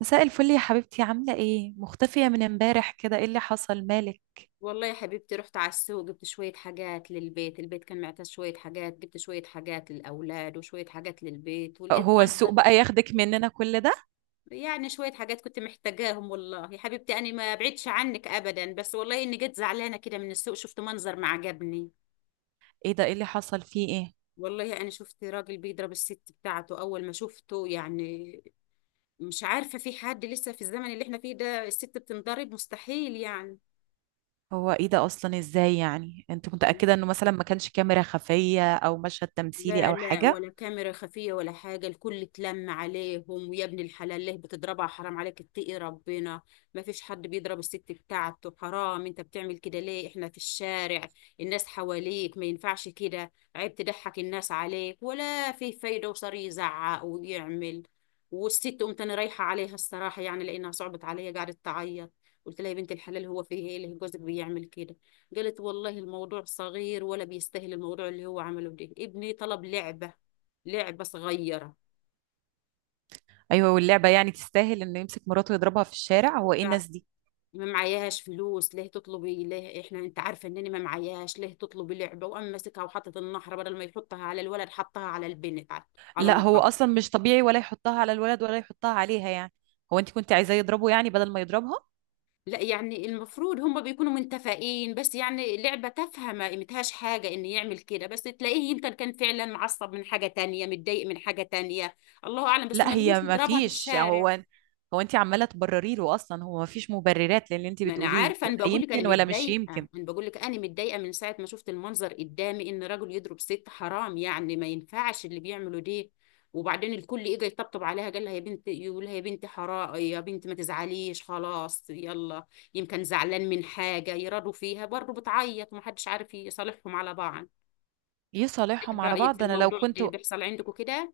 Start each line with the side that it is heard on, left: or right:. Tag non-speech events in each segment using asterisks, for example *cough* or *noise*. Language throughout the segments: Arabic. right: مساء الفل يا حبيبتي، عاملة ايه؟ مختفية من امبارح كده، ايه اللي حصل؟ مالك؟
left: والله يا حبيبتي، رحت على السوق. جبت شوية حاجات للبيت. البيت كان معتز شوية حاجات. جبت شوية حاجات للأولاد وشوية حاجات للبيت، ولقيت
right: هو السوق
left: منظر.
right: بقى ياخدك مننا كل ده؟
left: يعني شوية حاجات كنت محتاجاهم. والله يا حبيبتي أنا ما بعدش عنك أبدا، بس والله إني جيت زعلانة كده من السوق. شفت منظر ما عجبني.
right: ايه ده؟ ايه اللي حصل؟ فيه ايه؟
left: والله أنا شفت راجل بيضرب الست بتاعته. أول ما شفته يعني، مش عارفة في حد لسه في الزمن اللي احنا فيه ده الست بتنضرب؟ مستحيل يعني.
right: هو ايه ده اصلا؟ ازاي يعني؟ انت متأكدة انه مثلا ما كانش كاميرا خفية او مشهد تمثيلي
left: لا
right: او
left: لا،
right: حاجة؟
left: ولا كاميرا خفية ولا حاجة. الكل اتلم عليهم. ويا ابن الحلال ليه بتضربها؟ حرام عليك، اتقي ربنا. ما فيش حد بيضرب الست بتاعته. حرام انت بتعمل كده ليه؟ احنا في الشارع، الناس حواليك. ما ينفعش كده، عيب. تضحك الناس عليك ولا في فايدة. وصار يزعق ويعمل. والست قمت انا رايحة عليها الصراحة، يعني لانها صعبت عليا. قعدت تعيط. قلت لها يا بنت الحلال، هو فيه ايه اللي جوزك بيعمل كده؟ قالت والله الموضوع صغير ولا بيستاهل. الموضوع اللي هو عمله ده، ابني طلب لعبة. لعبة صغيرة.
right: ايوه، واللعبة يعني تستاهل انه يمسك مراته ويضربها في الشارع؟ هو ايه
left: فع-
right: الناس دي؟
left: ما معياش فلوس، ليه تطلبي؟ ليه؟ احنا انت عارفه انني ما معياش، ليه تطلبي لعبه؟ وقام ماسكها وحطت النحره. بدل ما يحطها على الولد، حطها على البنت، على
right: لا هو
left: مراته.
right: اصلا مش طبيعي، ولا يحطها على الولد ولا يحطها عليها يعني. هو انت كنت عايزاه يضربه يعني بدل ما يضربها؟
left: لا يعني، المفروض هم بيكونوا متفقين. بس يعني لعبه تافهه ما قيمتهاش حاجه ان يعمل كده. بس تلاقيه يمكن كان فعلا معصب من حاجه تانية، متضايق من حاجه تانية. الله اعلم، بس
right: لا،
left: ما لهوش
right: هي ما
left: يضربها في
right: فيش.
left: الشارع.
right: هو هو انت عماله تبرري له اصلا، هو ما فيش مبررات للي انت
left: ما انا
right: بتقوليه،
left: عارفه، انا
right: ولا
left: بقول لك انا
right: يمكن ولا مش
left: متضايقه.
right: يمكن.
left: من ساعه ما شفت المنظر قدامي ان رجل يضرب ست. حرام يعني، ما ينفعش اللي بيعمله ده. وبعدين الكل اجى يطبطب عليها، قال لها يا بنت، يقول لها يا بنت حرام، يا بنت ما تزعليش خلاص، يلا. يمكن زعلان من حاجه يرادوا فيها برضه بتعيط ومحدش عارف يصالحهم على بعض. ايه
right: يصالحهم على
left: رايك في
right: بعض، انا لو
left: الموضوع
right: كنت.
left: ده؟ بيحصل عندكم كده؟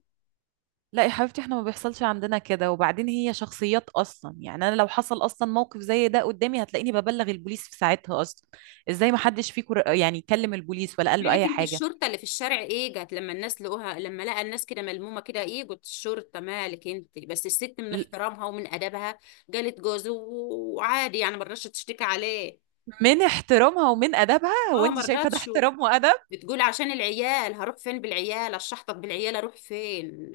right: لا يا حبيبتي، احنا ما بيحصلش عندنا كده. وبعدين هي شخصيات اصلا يعني، انا لو حصل اصلا موقف زي ده قدامي هتلاقيني ببلغ البوليس في ساعتها اصلا. ازاي ما حدش فيكم يعني كلم البوليس ولا قال له
left: مالك
right: اي
left: انت؟
right: حاجه؟
left: الشرطة اللي في الشارع ايه جت؟ لما الناس لقوها، لما لقى الناس كده ملمومة كده، ايه جت الشرطة؟ مالك انت؟ بس الست من
right: ل-
left: احترامها ومن ادبها جالت جوزه وعادي يعني، ما رضتش تشتكي عليه.
right: من احترامها ومن ادبها؟ هو
left: اه
right: انت
left: ما
right: شايفه ده
left: رضتش.
right: احترام وادب؟
left: بتقول عشان العيال هروح فين؟ بالعيال اشحطط؟ بالعيال اروح فين؟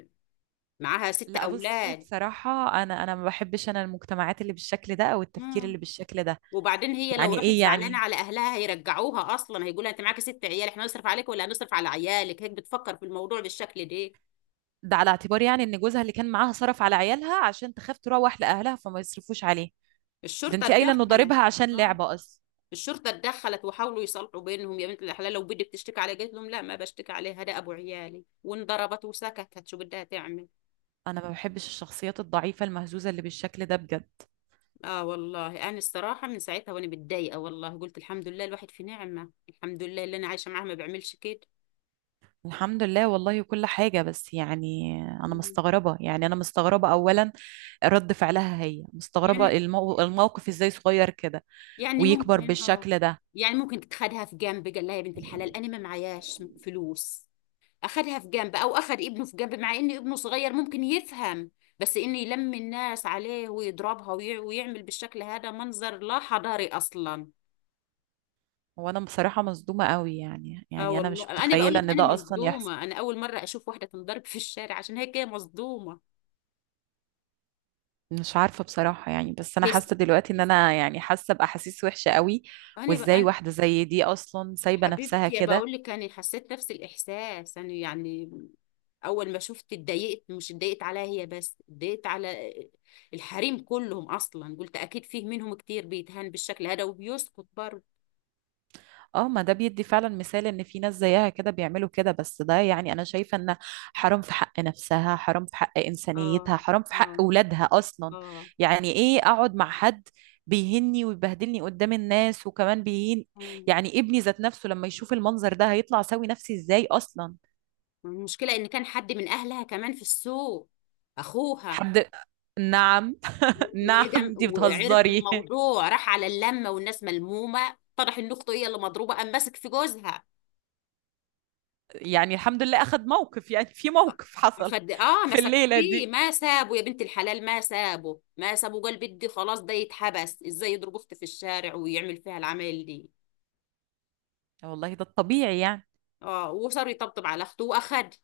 left: معاها ست
right: لا بصي
left: اولاد
right: بصراحه، انا ما بحبش انا المجتمعات اللي بالشكل ده او التفكير
left: مم.
right: اللي بالشكل ده.
left: وبعدين هي لو
right: يعني
left: راحت
right: ايه
left: زعلانه
right: يعني؟
left: على اهلها هيرجعوها اصلا. هيقولها انت معاكي 6 عيال، احنا هنصرف عليك ولا هنصرف على عيالك؟ هيك بتفكر في الموضوع بالشكل ده.
right: ده على اعتبار يعني ان جوزها اللي كان معاها صرف على عيالها عشان تخاف تروح لاهلها فما يصرفوش عليه. ده
left: الشرطه
right: انت قايله انه
left: اتدخلت.
right: ضاربها عشان
left: اه
right: لعبه اصلا.
left: الشرطة اتدخلت وحاولوا يصلحوا بينهم. يا بنت الحلال لو بدي بتشتكي علي، قالت لهم لا ما بشتكي عليها، ده أبو عيالي. وانضربت وسكتت، شو بدها تعمل؟
right: انا ما بحبش الشخصيات الضعيفه المهزوزه اللي بالشكل ده بجد.
left: آه والله، أنا الصراحة من ساعتها وأنا متضايقة. والله قلت الحمد لله الواحد في نعمة. الحمد لله اللي أنا عايشة معاه ما بيعملش كده.
right: الحمد لله والله، كل حاجة بس يعني أنا
left: مم.
right: مستغربة. يعني أنا مستغربة أولا رد فعلها هي. مستغربة
left: يعني،
right: الموقف إزاي صغير كده
left: يعني
right: ويكبر
left: ممكن آه.
right: بالشكل ده.
left: يعني ممكن تتخدها في جنب، قال لها يا بنت الحلال أنا ما معياش فلوس. اخدها في جنب او اخد ابنه في جنب، مع ان ابنه صغير ممكن يفهم. بس ان يلم الناس عليه ويضربها ويعمل بالشكل هذا منظر لا حضاري اصلا.
right: وأنا بصراحة مصدومة قوي، يعني
left: اه
right: يعني أنا
left: والله
right: مش
left: انا بقول
right: متخيلة
left: لك
right: إن
left: انا
right: ده أصلا يحصل.
left: مصدومه، انا اول مره اشوف واحده تنضرب في الشارع. عشان هيك هي مصدومه.
right: مش عارفة بصراحة يعني، بس أنا
left: هي س-
right: حاسة دلوقتي إن أنا يعني حاسة بأحاسيس وحشة قوي. وإزاي
left: أنا
right: واحدة زي دي أصلا سايبة نفسها
left: حبيبتي
right: كده.
left: بقول لك انا حسيت نفس الاحساس انا يعني. اول ما شفت اتضايقت، مش اتضايقت عليها هي بس، اتضايقت على الحريم كلهم اصلا. قلت اكيد فيه منهم كتير بيتهان بالشكل هذا وبيسكت برضه.
right: اه، ما ده بيدي فعلا مثال إن في ناس زيها كده بيعملوا كده. بس ده يعني أنا شايفة إن حرام في حق نفسها، حرام في حق
left: اه
right: إنسانيتها، حرام في حق
left: اه
right: أولادها أصلا.
left: اه.
right: يعني إيه أقعد مع حد بيهني ويبهدلني قدام الناس وكمان بيهين؟
left: مم.
right: يعني ابني ذات نفسه لما يشوف المنظر ده هيطلع سوي نفسي إزاي أصلا.
left: المشكلة ان كان حد من اهلها كمان في السوق، اخوها.
right: حد؟ نعم؟ *laughs* نعم،
left: وجم
right: انتي
left: وعرف
right: بتهزري.
left: بالموضوع، راح على اللمة والناس ملمومة، طرح ان اخته هي اللي مضروبة، قام ماسك في جوزها.
right: يعني الحمد لله أخد موقف، يعني في موقف حصل
left: خد اه
right: في
left: مسك
right: الليلة
left: فيه
right: دي.
left: ما سابه. يا بنت الحلال ما سابه، ما سابه. قال بدي خلاص ده يتحبس، ازاي يضرب اختي في الشارع ويعمل فيها العمل دي.
right: والله ده الطبيعي يعني.
left: اه وصار يطبطب على اخته، واخد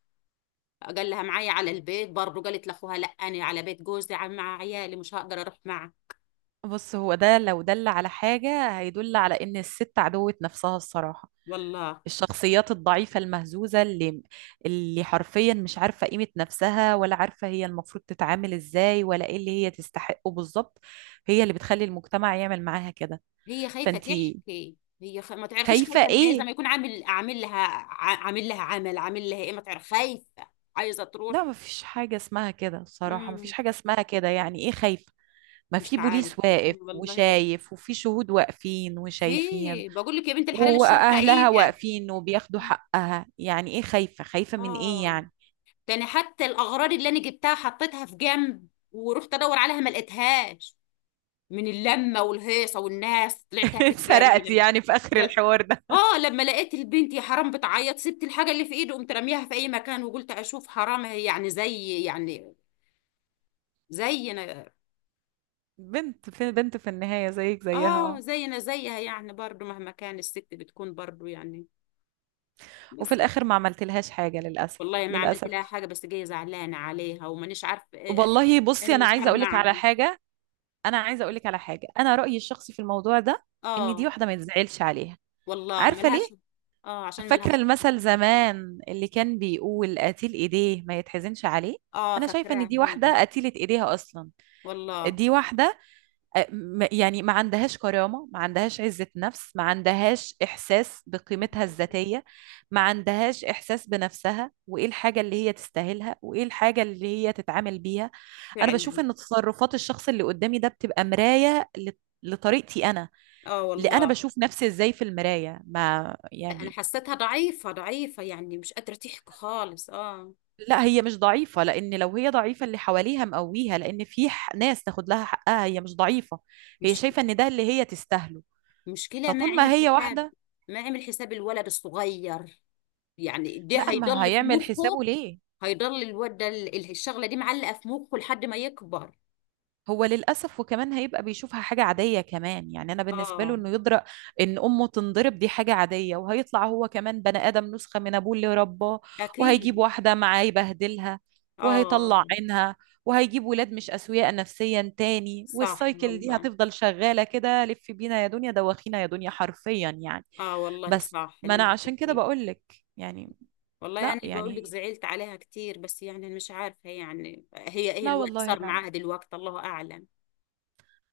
left: قال لها معايا على البيت برضه. قالت لاخوها لا انا على بيت جوزي مع عيالي، مش هقدر اروح معه.
right: بص، هو ده لو دل على حاجة هيدل على إن الست عدوة نفسها الصراحة.
left: والله
right: الشخصيات الضعيفة المهزوزة اللي اللي حرفيا مش عارفة قيمة نفسها، ولا عارفة هي المفروض تتعامل إزاي، ولا إيه اللي هي تستحقه بالظبط، هي اللي بتخلي المجتمع يعمل معاها كده.
left: هي خايفه
right: فأنتي
left: تحكي. ما تعرفيش
right: خايفة
left: خايفه من ايه. زي
right: إيه؟
left: ما يكون عامل، عامل لها عمل، عامل لها ايه، ما تعرف خايفه. عايزه تروح.
right: لا مفيش حاجة اسمها كده الصراحة، مفيش
left: امم
right: حاجة اسمها كده. يعني إيه خايفة؟ ما
left: مش
right: في
left: عارفه.
right: بوليس واقف
left: انا والله
right: وشايف، وفي شهود واقفين
left: في
right: وشايفين،
left: بقول لك يا بنت الحلال الشرطه ايه
right: واهلها
left: ده؟
right: واقفين وبياخدوا حقها. يعني ايه خايفة؟ خايفة من ايه
left: اه
right: يعني؟
left: ده انا حتى الاغراض اللي انا جبتها حطيتها في جنب، ورحت ادور عليها ما لقيتهاش. من اللمة والهيصة والناس، طلعت
right: *laughs*
left: أجري جري
right: اتسرقت
left: لما،
right: يعني في اخر
left: لا
right: الحوار ده.
left: اه، لما لقيت البنت يا حرام بتعيط، سبت الحاجة اللي في ايده قمت راميها في أي مكان، وقلت أشوف حرام هي يعني زي يعني زينا.
right: بنت في بنت في النهاية، زيك زيها
left: اه
right: اه.
left: زينا زيها يعني، برضو مهما كان الست بتكون برضو يعني.
right: وفي
left: بس
right: الاخر ما عملتلهاش حاجة للاسف.
left: والله ما عملت
right: للاسف.
left: لها حاجة، بس جاية زعلانة عليها ومانيش عارف ايه.
right: والله
left: إيه
right: بصي، انا
left: اللي
right: عايزة
left: صار
right: اقولك على
left: معها.
right: حاجة. انا عايزة اقولك على حاجة، انا رأيي الشخصي في الموضوع ده ان دي
left: اه
right: واحدة ما يتزعلش عليها.
left: والله
right: عارفة ليه؟
left: ملهاش. اه عشان
right: فاكرة
left: ملهاش.
right: المثل زمان اللي كان بيقول: قتيل ايديه ما يتحزنش عليه؟
left: اه
right: انا شايفة ان
left: فاكراها.
right: دي واحدة قتيلة ايديها اصلا.
left: والله.
right: دي واحدة آه، يعني ما عندهاش كرامة، ما عندهاش عزة نفس، ما عندهاش احساس بقيمتها
left: مم.
right: الذاتية، ما عندهاش احساس بنفسها وايه الحاجة اللي هي تستاهلها وايه الحاجة اللي هي تتعامل بيها. انا بشوف
left: فعلا.
right: ان تصرفات الشخص اللي قدامي ده بتبقى مراية لطريقتي انا،
left: اه
right: اللي انا
left: والله
right: بشوف نفسي ازاي في المراية ما
left: انا
right: يعني.
left: حسيتها ضعيفة ضعيفة يعني، مش قادرة تحكي خالص. اه
right: لا هي مش ضعيفة، لأن لو هي ضعيفة اللي حواليها مقويها، لأن في ناس تاخد لها حقها. هي مش ضعيفة، هي
left: مش،
right: شايفة إن ده اللي هي تستاهله.
left: مشكلة، ما
right: فطول
left: عمل
right: ما هي
left: حساب،
right: واحدة،
left: ما عمل حساب الولد الصغير. يعني ده
right: لا ما
left: هيضل في
right: هيعمل
left: مخه.
right: حسابه ليه.
left: هيضل الولد ده الشغلة دي معلقة في مخه لحد ما يكبر.
right: هو للأسف وكمان هيبقى بيشوفها حاجة عادية كمان. يعني أنا بالنسبة له
left: اه
right: إنه يدرأ إن أمه تنضرب دي حاجة عادية، وهيطلع هو كمان بني آدم نسخة من أبوه اللي رباه، وهيجيب
left: اكيد.
right: واحدة معاه يبهدلها وهيطلع
left: اه
right: عينها، وهيجيب ولاد مش أسوياء نفسيا تاني.
left: صح
right: والسايكل دي
left: والله.
right: هتفضل شغالة كده، لف بينا يا دنيا، دوخينا يا دنيا، حرفيا يعني.
left: اه والله
right: بس
left: صح
right: ما
left: اللي
right: أنا
left: انت
right: عشان كده
left: بتحكيه.
right: بقولك يعني.
left: والله
right: لا
left: انا بقول لك
right: يعني،
left: زعلت عليها كتير، بس يعني مش عارفة يعني هي ايه
right: لا
left: الوقت
right: والله،
left: صار
right: لا لا.
left: معاها دلوقتي، الله اعلم.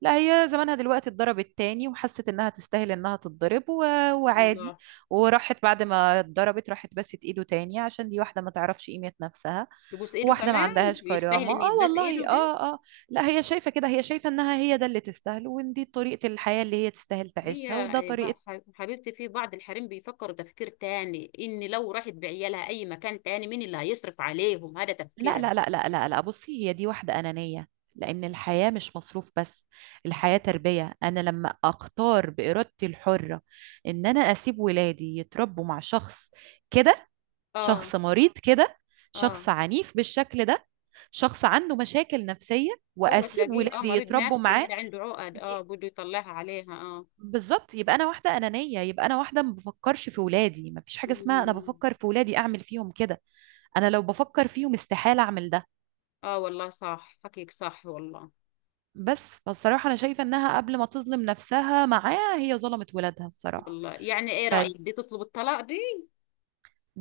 right: لا هي زمانها دلوقتي اتضربت تاني، وحست انها تستاهل انها تتضرب و... وعادي.
left: والله.
right: وراحت بعد ما اتضربت راحت بست ايده تاني، عشان دي واحدة ما تعرفش قيمة نفسها.
left: يبوس ايده
right: واحدة ما
left: كمان؟
right: عندهاش
left: ويستاهل
right: كرامة،
left: ان
right: اه
left: يتباس ايده
right: والله
left: ده؟
right: اه اه. لا هي شايفة كده، هي شايفة انها هي ده اللي تستاهله، وان دي طريقة الحياة اللي هي تستاهل
left: هي
right: تعيشها، وده طريقة.
left: حبيبتي في بعض الحريم بيفكر تفكير تاني، ان لو راحت بعيالها اي مكان تاني مين اللي هيصرف عليهم؟ هذا
right: لا
left: تفكيرها.
right: لا لا لا لا لا، بصي هي دي واحدة أنانية. لأن الحياة مش مصروف بس، الحياة تربية. أنا لما أختار بإرادتي الحرة إن أنا أسيب ولادي يتربوا مع شخص كده،
left: اه
right: شخص مريض كده، شخص
left: اه.
right: عنيف بالشكل ده، شخص عنده مشاكل نفسية،
left: هو
right: وأسيب
left: تلاقيه اه
right: ولادي
left: مريض
right: يتربوا
left: نفسي
right: معاه.
left: هذا، عنده عقد
right: ي-
left: اه، بده يطلعها عليها اه.
right: بالظبط يبقى أنا واحدة أنانية، يبقى أنا واحدة ما بفكرش في ولادي. مفيش حاجة اسمها أنا
left: مم.
right: بفكر في ولادي أعمل فيهم كده. أنا لو بفكر فيهم استحالة أعمل ده.
left: اه والله صح، حكيك صح والله.
right: بس فالصراحة أنا شايفة إنها قبل ما تظلم نفسها معاه هي ظلمت ولادها الصراحة.
left: والله يعني ايه
right: فدي
left: رأيك دي تطلب الطلاق دي؟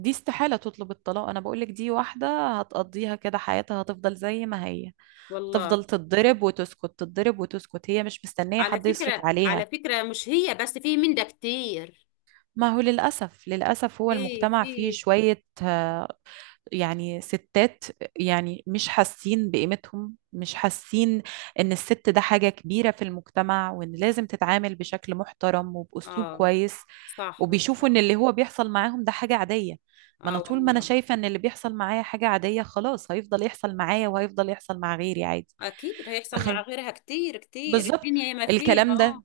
right: استحالة تطلب الطلاق. أنا بقولك دي واحدة هتقضيها كده حياتها، هتفضل زي ما هي،
left: والله.
right: هتفضل تتضرب وتسكت، تتضرب وتسكت، هي مش مستنية
left: على
right: حد يصرف
left: فكرة
right: عليها.
left: على فكرة، مش هي بس، في من ده كتير،
right: ما هو للأسف، للأسف هو
left: في
right: المجتمع فيه
left: في
right: شوية يعني ستات يعني مش حاسين بقيمتهم، مش حاسين ان الست ده حاجة كبيرة في المجتمع، وان لازم تتعامل بشكل محترم وبأسلوب
left: اه
right: كويس.
left: صح.
right: وبيشوفوا ان اللي هو بيحصل معاهم ده حاجة عادية. ما
left: اه
right: انا طول ما انا
left: والله
right: شايفة ان اللي بيحصل معايا حاجة عادية خلاص هيفضل يحصل معايا، وهيفضل يحصل مع غيري عادي.
left: اكيد هيحصل مع
right: تخيل.
left: غيرها كتير كتير.
right: بالظبط.
left: الدنيا ما فيها
right: الكلام
left: اه
right: ده،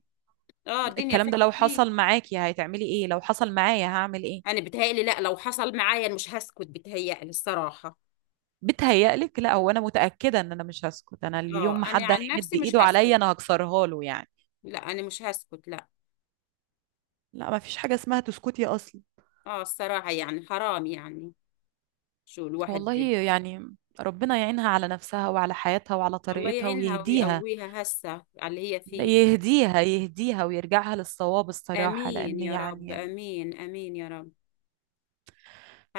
left: اه. الدنيا
right: الكلام
left: فيها
right: ده لو
left: كتير.
right: حصل معاكي هتعملي ايه؟ لو حصل معايا هعمل ايه؟
left: انا بتهيألي لا، لو حصل معايا أنا مش هسكت بتهيألي الصراحة.
right: بتهيألك؟ لا هو انا متأكدة ان انا مش هسكت. انا اليوم
left: اه
right: ما
left: انا
right: حد
left: عن
right: هيمد
left: نفسي مش
right: ايده
left: هسكت،
right: عليا، انا هكسرها له يعني.
left: لا انا مش هسكت، لا.
right: لا ما فيش حاجة اسمها تسكتي اصلا.
left: اه الصراحة يعني حرام يعني. شو الواحد
right: والله.
left: بي.
right: يعني ربنا يعينها على نفسها وعلى حياتها وعلى
left: الله
right: طريقتها
left: يعينها
right: ويهديها.
left: ويقويها هسه على اللي هي
right: لا
left: فيه.
right: يهديها، يهديها ويرجعها للصواب الصراحة،
left: امين
right: لأن
left: يا رب،
right: يعني.
left: امين، امين يا رب.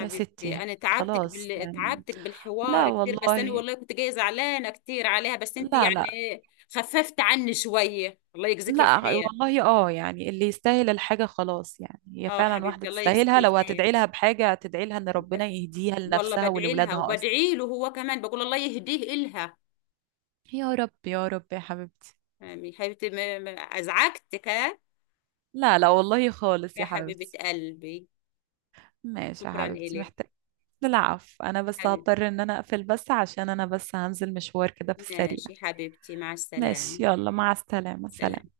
right: يا ستي
left: انا
right: خلاص يعني.
left: تعبتك
right: لا
left: بالحوار كتير، بس انا
right: والله،
left: والله كنت جايه زعلانه كتير عليها، بس انت
right: لا
left: يعني
right: لا.
left: ايه خففت عني شويه، الله يجزيك
right: لا
left: الخير.
right: والله اه، يعني اللي يستاهل الحاجة خلاص يعني، هي
left: اه
right: فعلا واحدة
left: حبيبتي الله يجزيك
right: تستاهلها. لو
left: الخير.
right: هتدعي لها بحاجة هتدعي لها ان
left: ب...
right: ربنا يهديها
left: والله
right: لنفسها
left: بدعي لها
right: ولولادها اصلا.
left: وبدعي له هو كمان، بقول الله يهديه إلها.
right: يا رب يا رب يا حبيبتي.
left: يعني حبيبتي ما... ما... ازعجتك ها؟
right: لا لا والله خالص
left: يا
right: يا
left: حبيبه
right: حبيبتي.
left: قلبي،
right: ماشي يا
left: شكرا
right: حبيبتي،
left: إلك.
right: محتاج. العفو، انا بس
left: حبيبتي،
right: هضطر ان انا اقفل، بس عشان انا بس هنزل مشوار كده في السريع.
left: ماشي حبيبتي، مع
right: ماشي،
left: السلامه.
right: يلا مع السلامة،
left: سلام.
right: سلام.